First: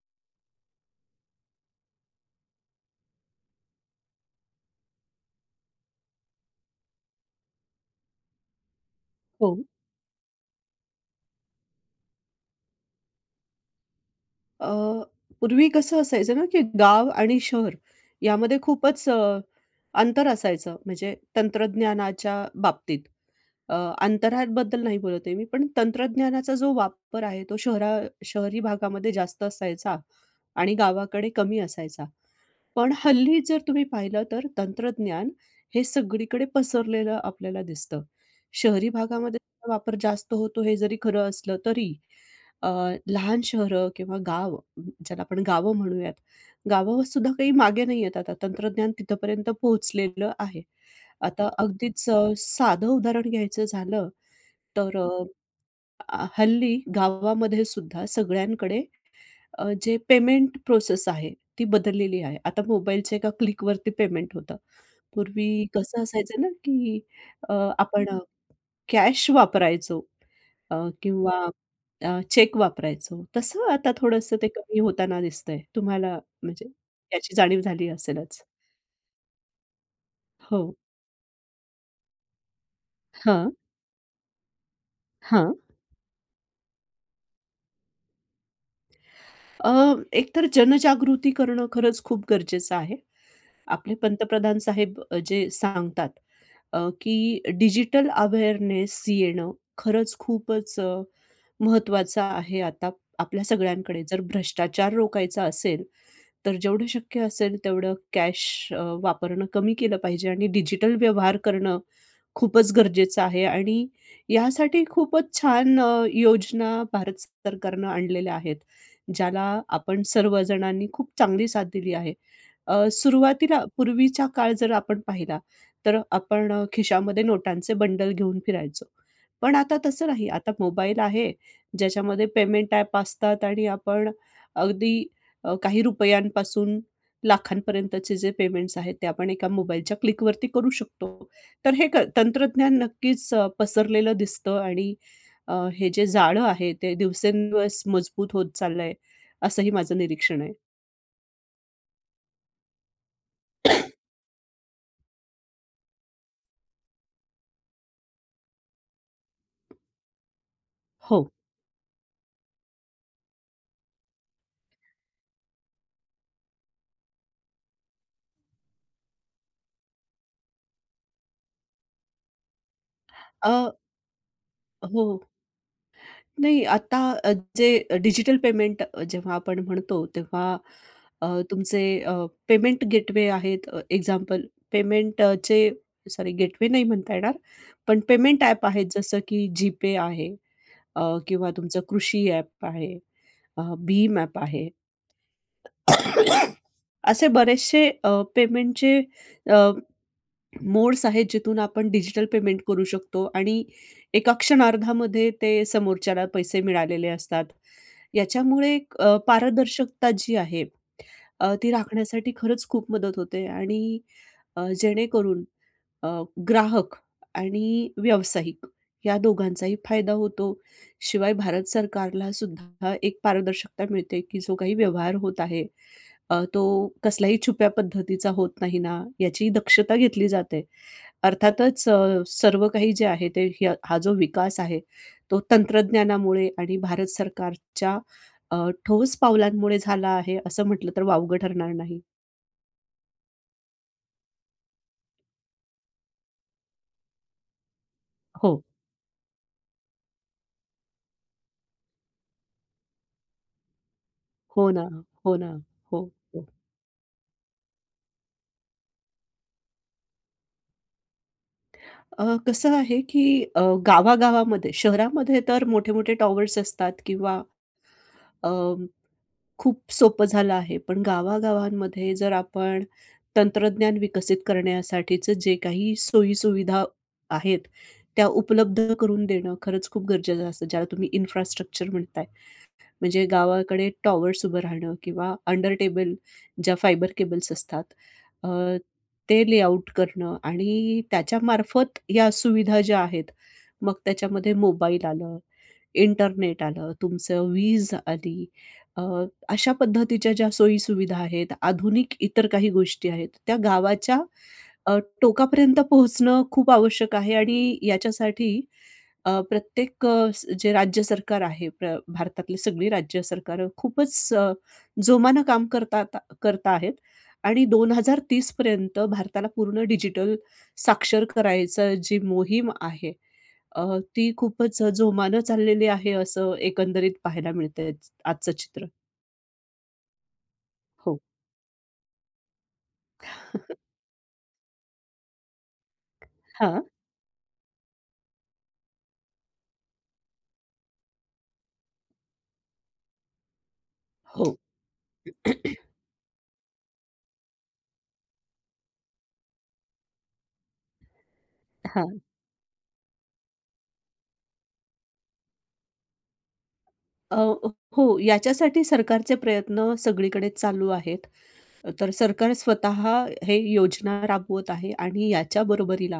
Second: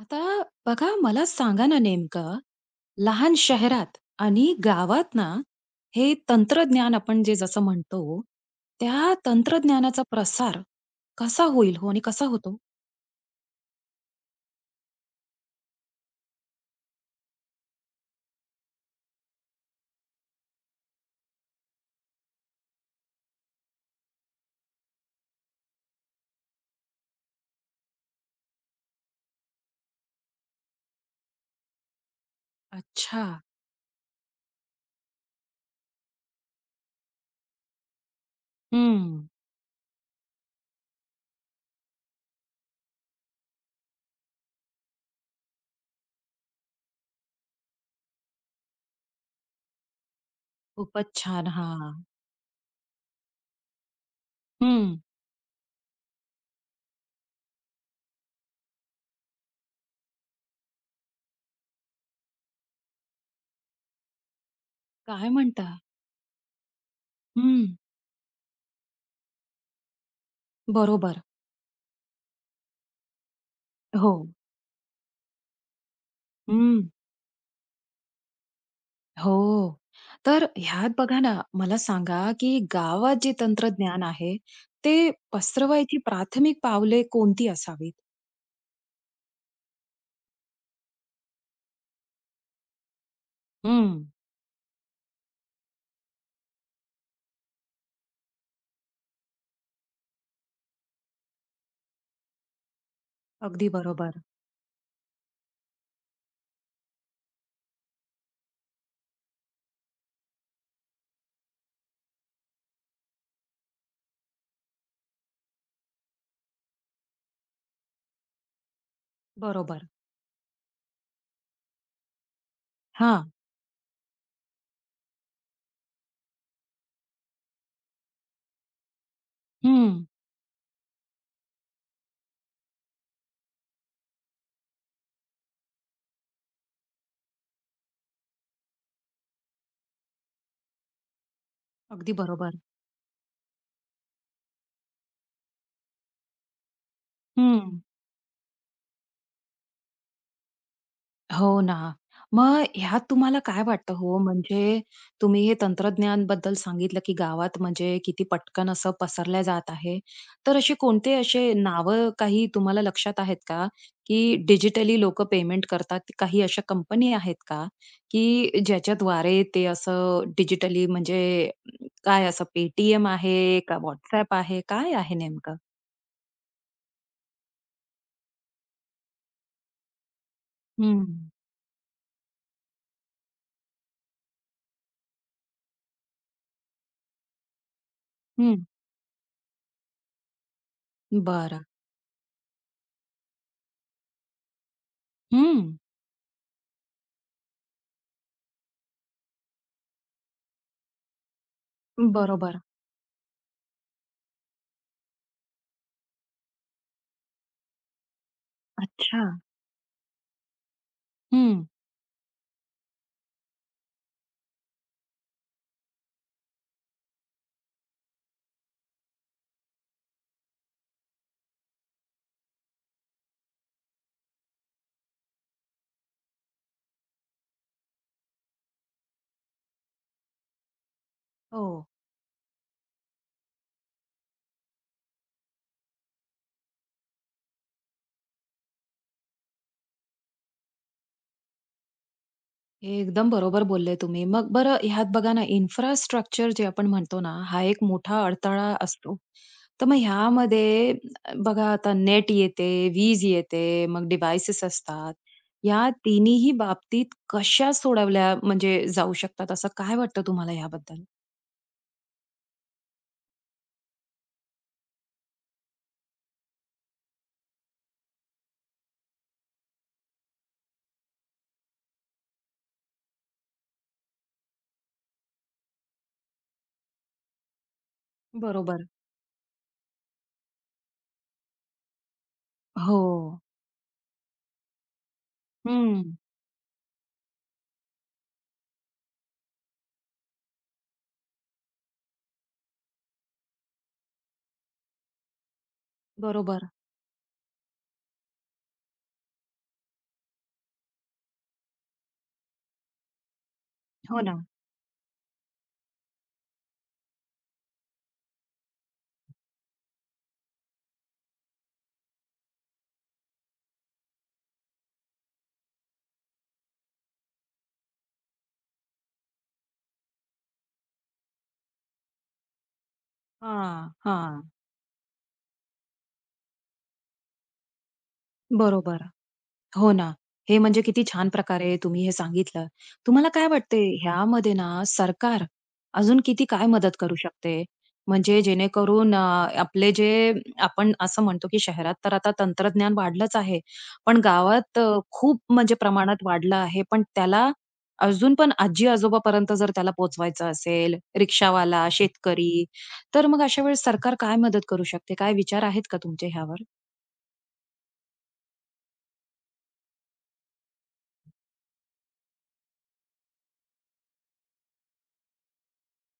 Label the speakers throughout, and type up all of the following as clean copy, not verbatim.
Speaker 1: आता बघा मला सांगा ना नेमकं, लहान शहरात आणि गावात ना, हे तंत्रज्ञान आपण जे जसं म्हणतो, त्या
Speaker 2: हो.
Speaker 1: तंत्रज्ञानाचा प्रसार कसा होईल हो आणि कसा होतो?
Speaker 2: अ, पूर्वी कसं असायचं ना, की गाव आणि शहर यामध्ये खूपच अंतर असायचं. म्हणजे तंत्रज्ञानाच्या बाबतीत. अ, अंतराबद्दल नाही बोलत आहे मी, पण तंत्रज्ञानाचा जो वापर आहे, तो शहरी भागामध्ये जास्त असायचा आणि गावाकडे कमी असायचा. पण
Speaker 1: अच्छा.
Speaker 2: हल्ली जर तुम्ही पाहिलं तर तंत्रज्ञान हे सगळीकडे पसरलेलं आपल्याला दिसतं. शहरी
Speaker 1: हं.
Speaker 2: भागामध्ये त्याचा वापर जास्त होतो हे जरी खरं असलं तरी अ, लहान शहरं किंवा गाव ज्याला आपण गावं म्हणूयात, गावावर सुद्धा काही मागे नाही आहेत आता तंत्रज्ञान तिथपर्यंत पोहोचलेलं आहे.
Speaker 1: खूपच
Speaker 2: आता
Speaker 1: छान. हां.
Speaker 2: अगदीच साधं उदाहरण घ्यायचं झालं
Speaker 1: हं.
Speaker 2: तर हल्ली गावामध्ये सुद्धा सगळ्यांकडे जे पेमेंट प्रोसेस आहे, ती बदललेली आहे. आता मोबाईलच्या एका क्लिकवरती पेमेंट होतं.
Speaker 1: काय
Speaker 2: पूर्वी
Speaker 1: म्हणता?
Speaker 2: कसं असायचं ना, की
Speaker 1: हं.
Speaker 2: आपण कॅश वापरायचो अ,
Speaker 1: बरोबर.
Speaker 2: किंवा चेक वापरायचो. तसं आता
Speaker 1: हो.
Speaker 2: थोडंसं ते कमी होताना दिसतंय. तुम्हाला म्हणजे
Speaker 1: हं.
Speaker 2: याची जाणीव झाली असेलच.
Speaker 1: हो. तर
Speaker 2: हो.
Speaker 1: ह्यात बघा ना, मला सांगा, की गावात जे
Speaker 2: हां,
Speaker 1: तंत्रज्ञान आहे, ते
Speaker 2: हां.
Speaker 1: पसरवायची प्राथमिक पावले कोणती असावीत?
Speaker 2: अ, एकतर जनजागृती करणं खरंच खूप गरजेचं आहे. आपले
Speaker 1: हं.
Speaker 2: पंतप्रधान साहेब जे सांगतात की डिजिटल अवेअरनेस येणं खरंच खूपच महत्त्वाचं आहे आता आपल्या
Speaker 1: अगदी
Speaker 2: सगळ्यांकडे.
Speaker 1: बरोबर.
Speaker 2: जर भ्रष्टाचार रोखायचा असेल, तर जेवढं शक्य असेल तेवढं कॅश वापरणं कमी केलं पाहिजे आणि डिजिटल व्यवहार करणं खूपच गरजेचं आहे आणि यासाठी खूपच छान योजना भारत सरकारनं आणलेल्या आहेत, ज्याला
Speaker 1: बरोबर.
Speaker 2: आपण सर्वजणांनी खूप चांगली साथ दिली आहे.
Speaker 1: हां.
Speaker 2: सुरुवातीला पूर्वीचा काळ जर आपण पाहिला, तर आपण खिशामध्ये नोटांचे बंडल घेऊन फिरायचो. पण आता
Speaker 1: हं.
Speaker 2: तसं नाही. आता मोबाईल आहे, ज्याच्यामध्ये पेमेंट ॲप असतात आणि आपण अगदी काही रुपयांपासून लाखांपर्यंतचे जे पेमेंट्स आहेत, ते आपण एका मोबाईलच्या क्लिकवरती करू शकतो. तर हे
Speaker 1: अगदी बरोबर.
Speaker 2: तंत्रज्ञान नक्कीच पसरलेलं दिसतं आणि हे जे जाळं आहे, ते
Speaker 1: हं.
Speaker 2: दिवसेंदिवस मजबूत होत चाललंय, असंही माझं निरीक्षण आहे.
Speaker 1: हो ना. मग ह्यात तुम्हाला काय वाटतं हो? म्हणजे तुम्ही हे तंत्रज्ञान बद्दल सांगितलं, की गावात म्हणजे किती पटकन असं पसरल्या जात आहे. तर असे कोणते
Speaker 2: हो.
Speaker 1: असे नावं काही तुम्हाला लक्षात आहेत का? की डिजिटली लोकं पेमेंट करतात. काही अशा कंपनी आहेत का? की ज्याच्याद्वारे ते असं डिजिटली म्हणजे काय असं Paytm आहे
Speaker 2: अ,
Speaker 1: का WhatsApp आहे? काय
Speaker 2: हो.
Speaker 1: आहे नेमकं?
Speaker 2: नाही, आता जे डिजिटल पेमेंट जेव्हा आपण म्हणतो तेव्हा
Speaker 1: हं.
Speaker 2: तुमचे पेमेंट गेटवे आहेत. एक्झाम्पल पेमेंटचे सॉरी गेटवे नाही म्हणता येणार, पण पेमेंट ॲप
Speaker 1: हं,
Speaker 2: आहेत जसं की जीपे आहे किंवा
Speaker 1: बरं.
Speaker 2: तुमचं कृषी ॲप आहे, भीम ॲप आहे.
Speaker 1: हं.
Speaker 2: असे बरेचसे पेमेंटचे मोड्स आहेत जिथून आपण डिजिटल
Speaker 1: बरोबर.
Speaker 2: पेमेंट करू शकतो आणि एका क्षणार्धामध्ये ते समोरच्याला पैसे मिळालेले असतात. याच्यामुळे एक
Speaker 1: अच्छा.
Speaker 2: पारदर्शकता जी आहे
Speaker 1: हं.
Speaker 2: ती राखण्यासाठी खरंच खूप मदत होते आणि जेणेकरून अ, ग्राहक आणि व्यावसायिक या दोघांचाही फायदा होतो. शिवाय भारत सरकारला सुद्धा एक पारदर्शकता मिळते, की जो काही व्यवहार होत आहे, तो कसल्याही छुप्या पद्धतीचा होत नाही ना, याची दक्षता घेतली जाते.
Speaker 1: हो.
Speaker 2: अर्थातच सर्व काही जे आहे ते हा जो विकास आहे, तो तंत्रज्ञानामुळे आणि भारत सरकारच्या ठोस पावलांमुळे झाला आहे, असं म्हटलं तर वावगं ठरणार नाही.
Speaker 1: एकदम बरोबर बोलले तुम्ही. मग बरं ह्यात बघा ना, इन्फ्रास्ट्रक्चर जे आपण म्हणतो ना, हा एक मोठा
Speaker 2: हो.
Speaker 1: अडथळा असतो. तर मग ह्यामध्ये बघा आता नेट येते, वीज येते, मग डिव्हाइसेस
Speaker 2: हो ना,
Speaker 1: असतात.
Speaker 2: हो ना.
Speaker 1: या
Speaker 2: हो, हो.
Speaker 1: तिन्हीही बाबतीत कशा सोडवल्या म्हणजे जाऊ शकतात, असं काय वाटतं तुम्हाला याबद्दल?
Speaker 2: कसं आहे, की अ, गावागावामध्ये शहरामध्ये तर मोठे-मोठे टॉवर्स असतात किंवा अ, खूप सोपं झालं आहे. पण गावागावांमध्ये जर आपण तंत्रज्ञान विकसित करण्यासाठीचं जे काही सोयी आहेत, त्या
Speaker 1: बरोबर.
Speaker 2: उपलब्ध करून देणं खरंच खूप गरजेचं असतं, ज्याला तुम्ही इन्फ्रास्ट्रक्चर म्हणता.
Speaker 1: हो.
Speaker 2: म्हणजे गावाकडे टॉवर्स उभं राहणं किंवा अंडर
Speaker 1: हं.
Speaker 2: टेबल ज्या फायबर केबल्स असतात अ, ते लेआउट करणं आणि त्याच्यामार्फत या सुविधा ज्या आहेत, मग त्याच्यामध्ये मोबाईल आलं, इंटरनेट
Speaker 1: बरोबर.
Speaker 2: आलं, तुमचं वीज आली. अ, अशा पद्धतीच्या ज्या सोयी-सुविधा आहेत, आधुनिक इतर काही गोष्टी आहेत, त्या गावाच्या
Speaker 1: हो ना.
Speaker 2: अ, टोकापर्यंत पोहोचणं खूप आवश्यक आहे आणि याच्यासाठी प्रत्येक अ, स जे राज्य सरकार आहे, भारतातली सगळी राज्य सरकारं खूपच जोमानं काम करतात करत आहेत आणि 2030 पर्यंत भारताला पूर्ण डिजिटल साक्षर करायचं जी मोहीम आहे,
Speaker 1: हां,
Speaker 2: ती
Speaker 1: हां.
Speaker 2: खूपच जोमानं चाललेली आहे, असं एकंदरीत पाहायला मिळतंय आजचं चित्र.
Speaker 1: बरोबर. हो ना. हे म्हणजे किती
Speaker 2: हो.
Speaker 1: छान प्रकारे तुम्ही हे सांगितलं. तुम्हाला काय वाटते ह्यामध्ये ना सरकार अजून किती काय
Speaker 2: हां.
Speaker 1: मदत करू शकते? म्हणजे जेणेकरून आपले जे आपण असं म्हणतो की शहरात तर आता तंत्रज्ञान वाढलंच आहे. पण
Speaker 2: हो.
Speaker 1: गावात खूप म्हणजे प्रमाणात वाढलं आहे. पण त्याला अजून पण आजी-आजोबापर्यंत जर त्याला पोहोचवायचं असेल, रिक्षावाला,
Speaker 2: हां.
Speaker 1: शेतकरी, तर मग अशा वेळेस सरकार काय मदत करू शकते? काय विचार आहेत का तुमचे ह्यावर?
Speaker 2: अ, हो, याच्यासाठी सरकारचे प्रयत्न सगळीकडे चालू आहेत. तर सरकार स्वतः हे योजना राबवत आहे आणि याच्या बरोबरीला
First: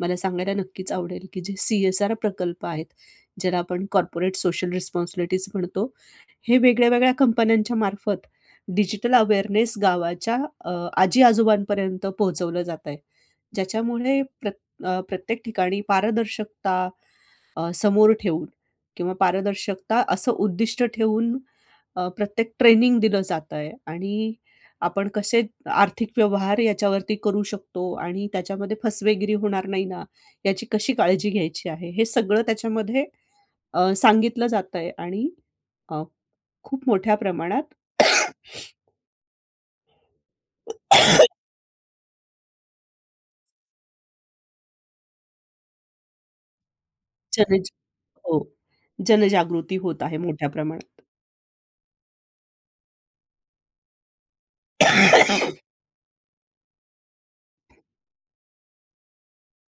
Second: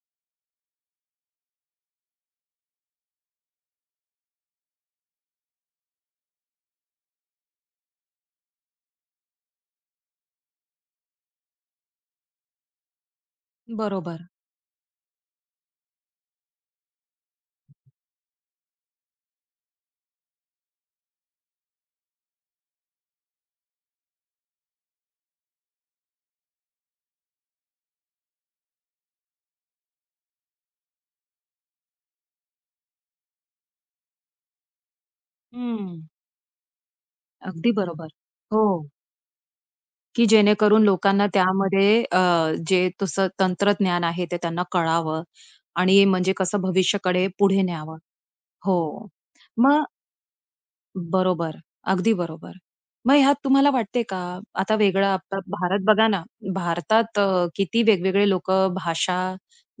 Speaker 2: मला सांगायला नक्कीच आवडेल, की जे सी-एस-आर प्रकल्प आहेत, ज्याला आपण कॉर्पोरेट सोशल रिस्पॉन्सिबिलिटीज म्हणतो. हे वेगळ्या-वेगळ्या कंपन्यांच्या मार्फत डिजिटल अवेअरनेस गावाच्या अ, आजी-आजोबांपर्यंत पोहोचवलं जात आहे. ज्याच्यामुळे
Speaker 1: बरोबर.
Speaker 2: प्रत्येक ठिकाणी पारदर्शकता समोर ठेवून किंवा पारदर्शकता असं उद्दिष्ट ठेवून प्रत्येक ट्रेनिंग दिलं जातंय आणि आपण कसे आर्थिक व्यवहार याच्यावरती करू शकतो आणि त्याच्यामध्ये फसवेगिरी होणार नाही ना, याची कशी काळजी घ्यायची आहे, हे सगळं त्याच्यामध्ये सांगितलं जातंय आणि
Speaker 1: हं.
Speaker 2: अ, खूप मोठ्या
Speaker 1: अगदी
Speaker 2: प्रमाणात
Speaker 1: बरोबर. हो, की जेणेकरून लोकांना त्यामध्ये जे तसं तंत्रज्ञान आहे ते त्यांना कळावं आणि म्हणजे कसं भविष्याकडे
Speaker 2: जन
Speaker 1: पुढे न्यावं.
Speaker 2: हो,
Speaker 1: हो.
Speaker 2: जनजागृती
Speaker 1: मग
Speaker 2: होत आहे मोठ्या प्रमाणात.
Speaker 1: बरोबर. अगदी बरोबर. मग ह्यात तुम्हाला वाटते का, आता वेगळा आता भारत बघा ना, भारतात किती वेगवेगळे लोक भाषा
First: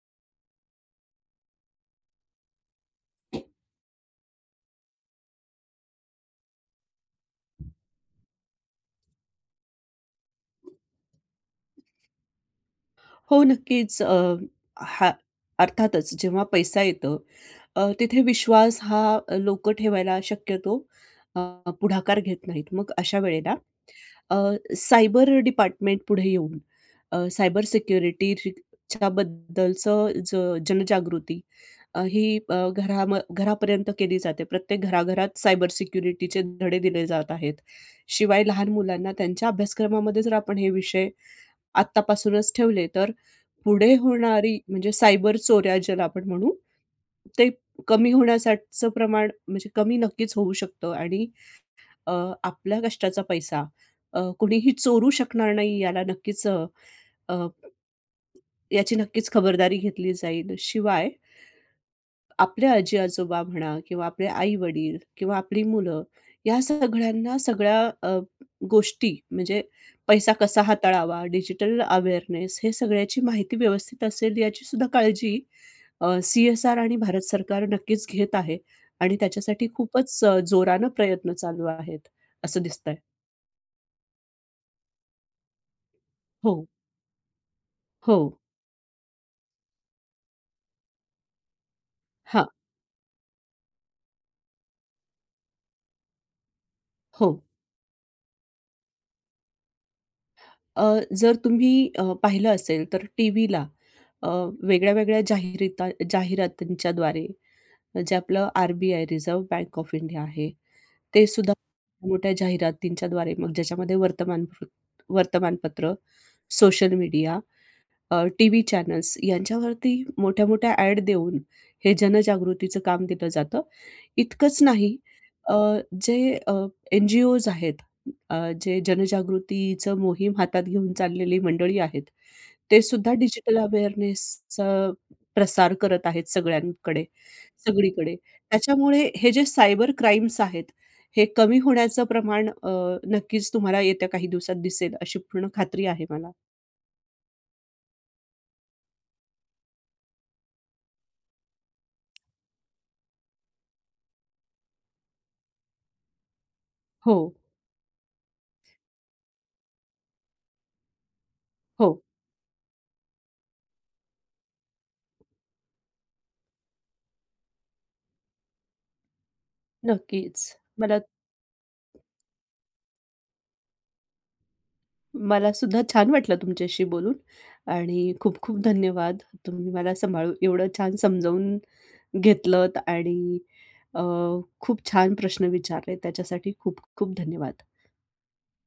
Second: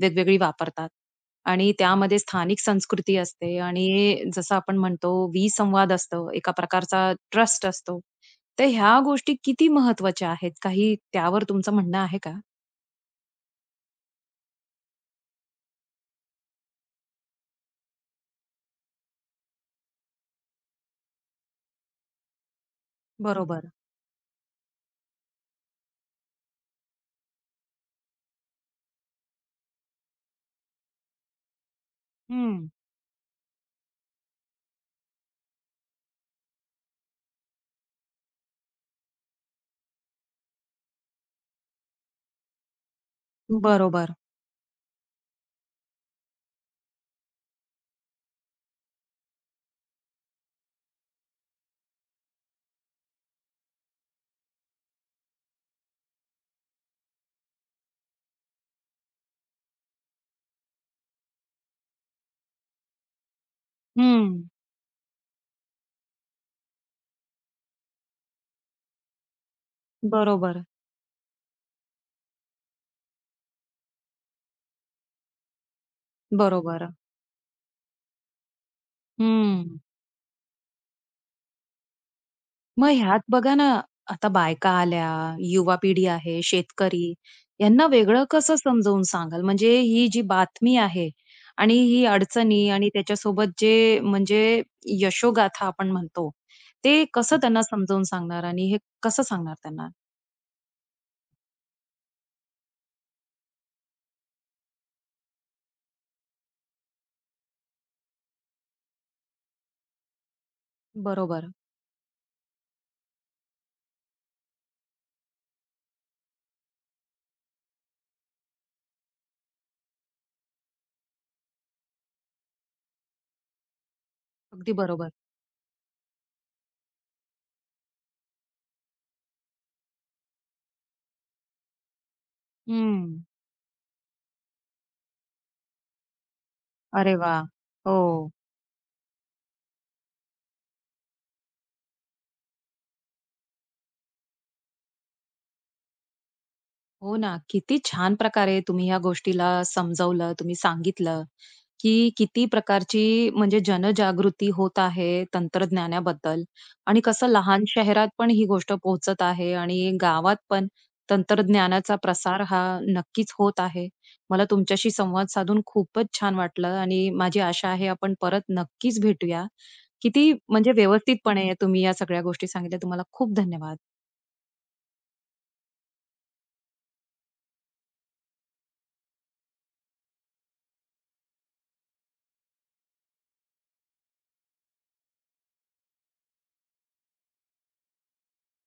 Speaker 1: वेगवेगळी वापरतात आणि त्यामध्ये स्थानिक संस्कृती असते आणि जसं आपण म्हणतो विसंवाद असतो, एका प्रकारचा ट्रस्ट असतो. तर ह्या गोष्टी किती महत्त्वाच्या आहेत? काही त्यावर तुमचं म्हणणं आहे का?
Speaker 2: हो, नक्कीच. हा अर्थातच जेव्हा पैसा येतो तिथे विश्वास हा लोकं ठेवायला शक्यतो अ, पुढाकार घेत नाहीत. मग अशा वेळेला
Speaker 1: बरोबर.
Speaker 2: अ, सायबर डिपार्टमेंट पुढे येऊन सायबर च्याबद्दलचं जनजागृती अ, ही अ,
Speaker 1: हं.
Speaker 2: घरा घरापर्यंत केली जाते. प्रत्येक घराघरात सायबर सिक्युरिटीचे धडे दिले जात आहेत. शिवाय लहान मुलांना त्यांच्या अभ्यासक्रमामध्ये जर आपण हे विषय आत्तापासूनच ठेवले, तर पुढे
Speaker 1: बरोबर.
Speaker 2: होणारी म्हणजे सायबर चोऱ्या ज्याला आपण म्हणू, ते कमी होण्यासाठीचं प्रमाण म्हणजे कमी नक्कीच होऊ शकतं आणि अ, आपल्या कष्टाचा पैसा कुणीही चोरू शकणार नाही याला नक्कीच अ, अ, याची नक्कीच खबरदारी घेतली जाईल. शिवाय आपले आजी-आजोबा म्हणा किंवा आपले
Speaker 1: हं.
Speaker 2: आई-वडील किंवा आपली मुलं या सगळ्यांना सगळ्या गोष्टी म्हणजे पैसा कसा
Speaker 1: बरोबर.
Speaker 2: हाताळावा, डिजिटल अवेअरनेस हे सगळ्याची माहिती व्यवस्थित असेल याची सुद्धा काळजी सी-एस-आर
Speaker 1: बरोबर.
Speaker 2: आणि भारत सरकार नक्कीच घेत आहे आणि त्याच्यासाठी
Speaker 1: हं.
Speaker 2: खूपच जोरानं प्रयत्न चालू आहेत असं
Speaker 1: मग
Speaker 2: दिसतंय.
Speaker 1: ह्यात बघा ना, आता बायका आल्या, युवा पिढी आहे,
Speaker 2: हो.
Speaker 1: शेतकरी यांना
Speaker 2: हो.
Speaker 1: वेगळं कसं समजावून सांगाल? म्हणजे ही जी बातमी आहे आणि ही
Speaker 2: हां.
Speaker 1: अडचणी आणि त्याच्यासोबत जे म्हणजे यशोगाथा आपण म्हणतो, ते
Speaker 2: हो.
Speaker 1: कसं त्यांना समजावून सांगणार आणि हे कसं सांगणार त्यांना?
Speaker 2: अ, जर तुम्ही पाहिलं असेल तर टीव्हीला अ, वेगळ्या-वेगळ्या जाहिरातींच्याद्वारे जे आपलं RBI reserve bank of India आहे, ते
Speaker 1: बरोबर.
Speaker 2: सुद्धा मोठ्या जाहिरातींच्याद्वारे मग ज्याच्यामध्ये वर्तमानपत्र, सोशल मीडिया टीव्ही चॅनल्स यांच्यावरती मोठ्या-मोठ्या ॲड देऊन हे जनजागृतीचं काम दिलं जातं. इतकंच
Speaker 1: अगदी
Speaker 2: नाही
Speaker 1: बरोबर.
Speaker 2: अ, जे अ, एन-जी-ओज आहेत, अ, जे जनजागृतीचं मोहीम हातात घेऊन चाललेली मंडळी आहेत, ते सुद्धा
Speaker 1: हं.
Speaker 2: डिजिटल अवेअरनेसचा प्रसार करत आहेत सगळ्यांकडे,
Speaker 1: अरे वाह! हो.
Speaker 2: सगळीकडे. त्याच्यामुळे हे जे सायबर क्राईम्स आहेत, हे कमी होण्याचं प्रमाण नक्कीच तुम्हाला येत्या काही दिवसात दिसेल, अशी पूर्ण खात्री आहे मला.
Speaker 1: हो ना. किती छान प्रकारे तुम्ही ह्या गोष्टीला समजावलं, तुम्ही सांगितलं, की किती प्रकारची म्हणजे जनजागृती होत आहे तंत्रज्ञानाबद्दल आणि
Speaker 2: हो,
Speaker 1: कसं लहान शहरात पण ही गोष्ट पोहोचत आहे आणि गावात पण
Speaker 2: हो.
Speaker 1: तंत्रज्ञानाचा प्रसार हा नक्कीच होत आहे. मला तुमच्याशी संवाद साधून खूपच छान वाटलं आणि माझी आशा आहे आपण परत नक्कीच भेटूया. किती
Speaker 2: नक्कीच.
Speaker 1: म्हणजे
Speaker 2: मला
Speaker 1: व्यवस्थितपणे तुम्ही या सगळ्या गोष्टी सांगितल्या. तुम्हाला खूप धन्यवाद.
Speaker 2: मला सुद्धा छान वाटलं तुमच्याशी बोलून आणि खूप खूप धन्यवाद. तुम्ही मला सांभाळून एवढं छान समजावून घेतलत आणि अ, खूप छान प्रश्न विचारले त्याच्यासाठी खूप खूप धन्यवाद.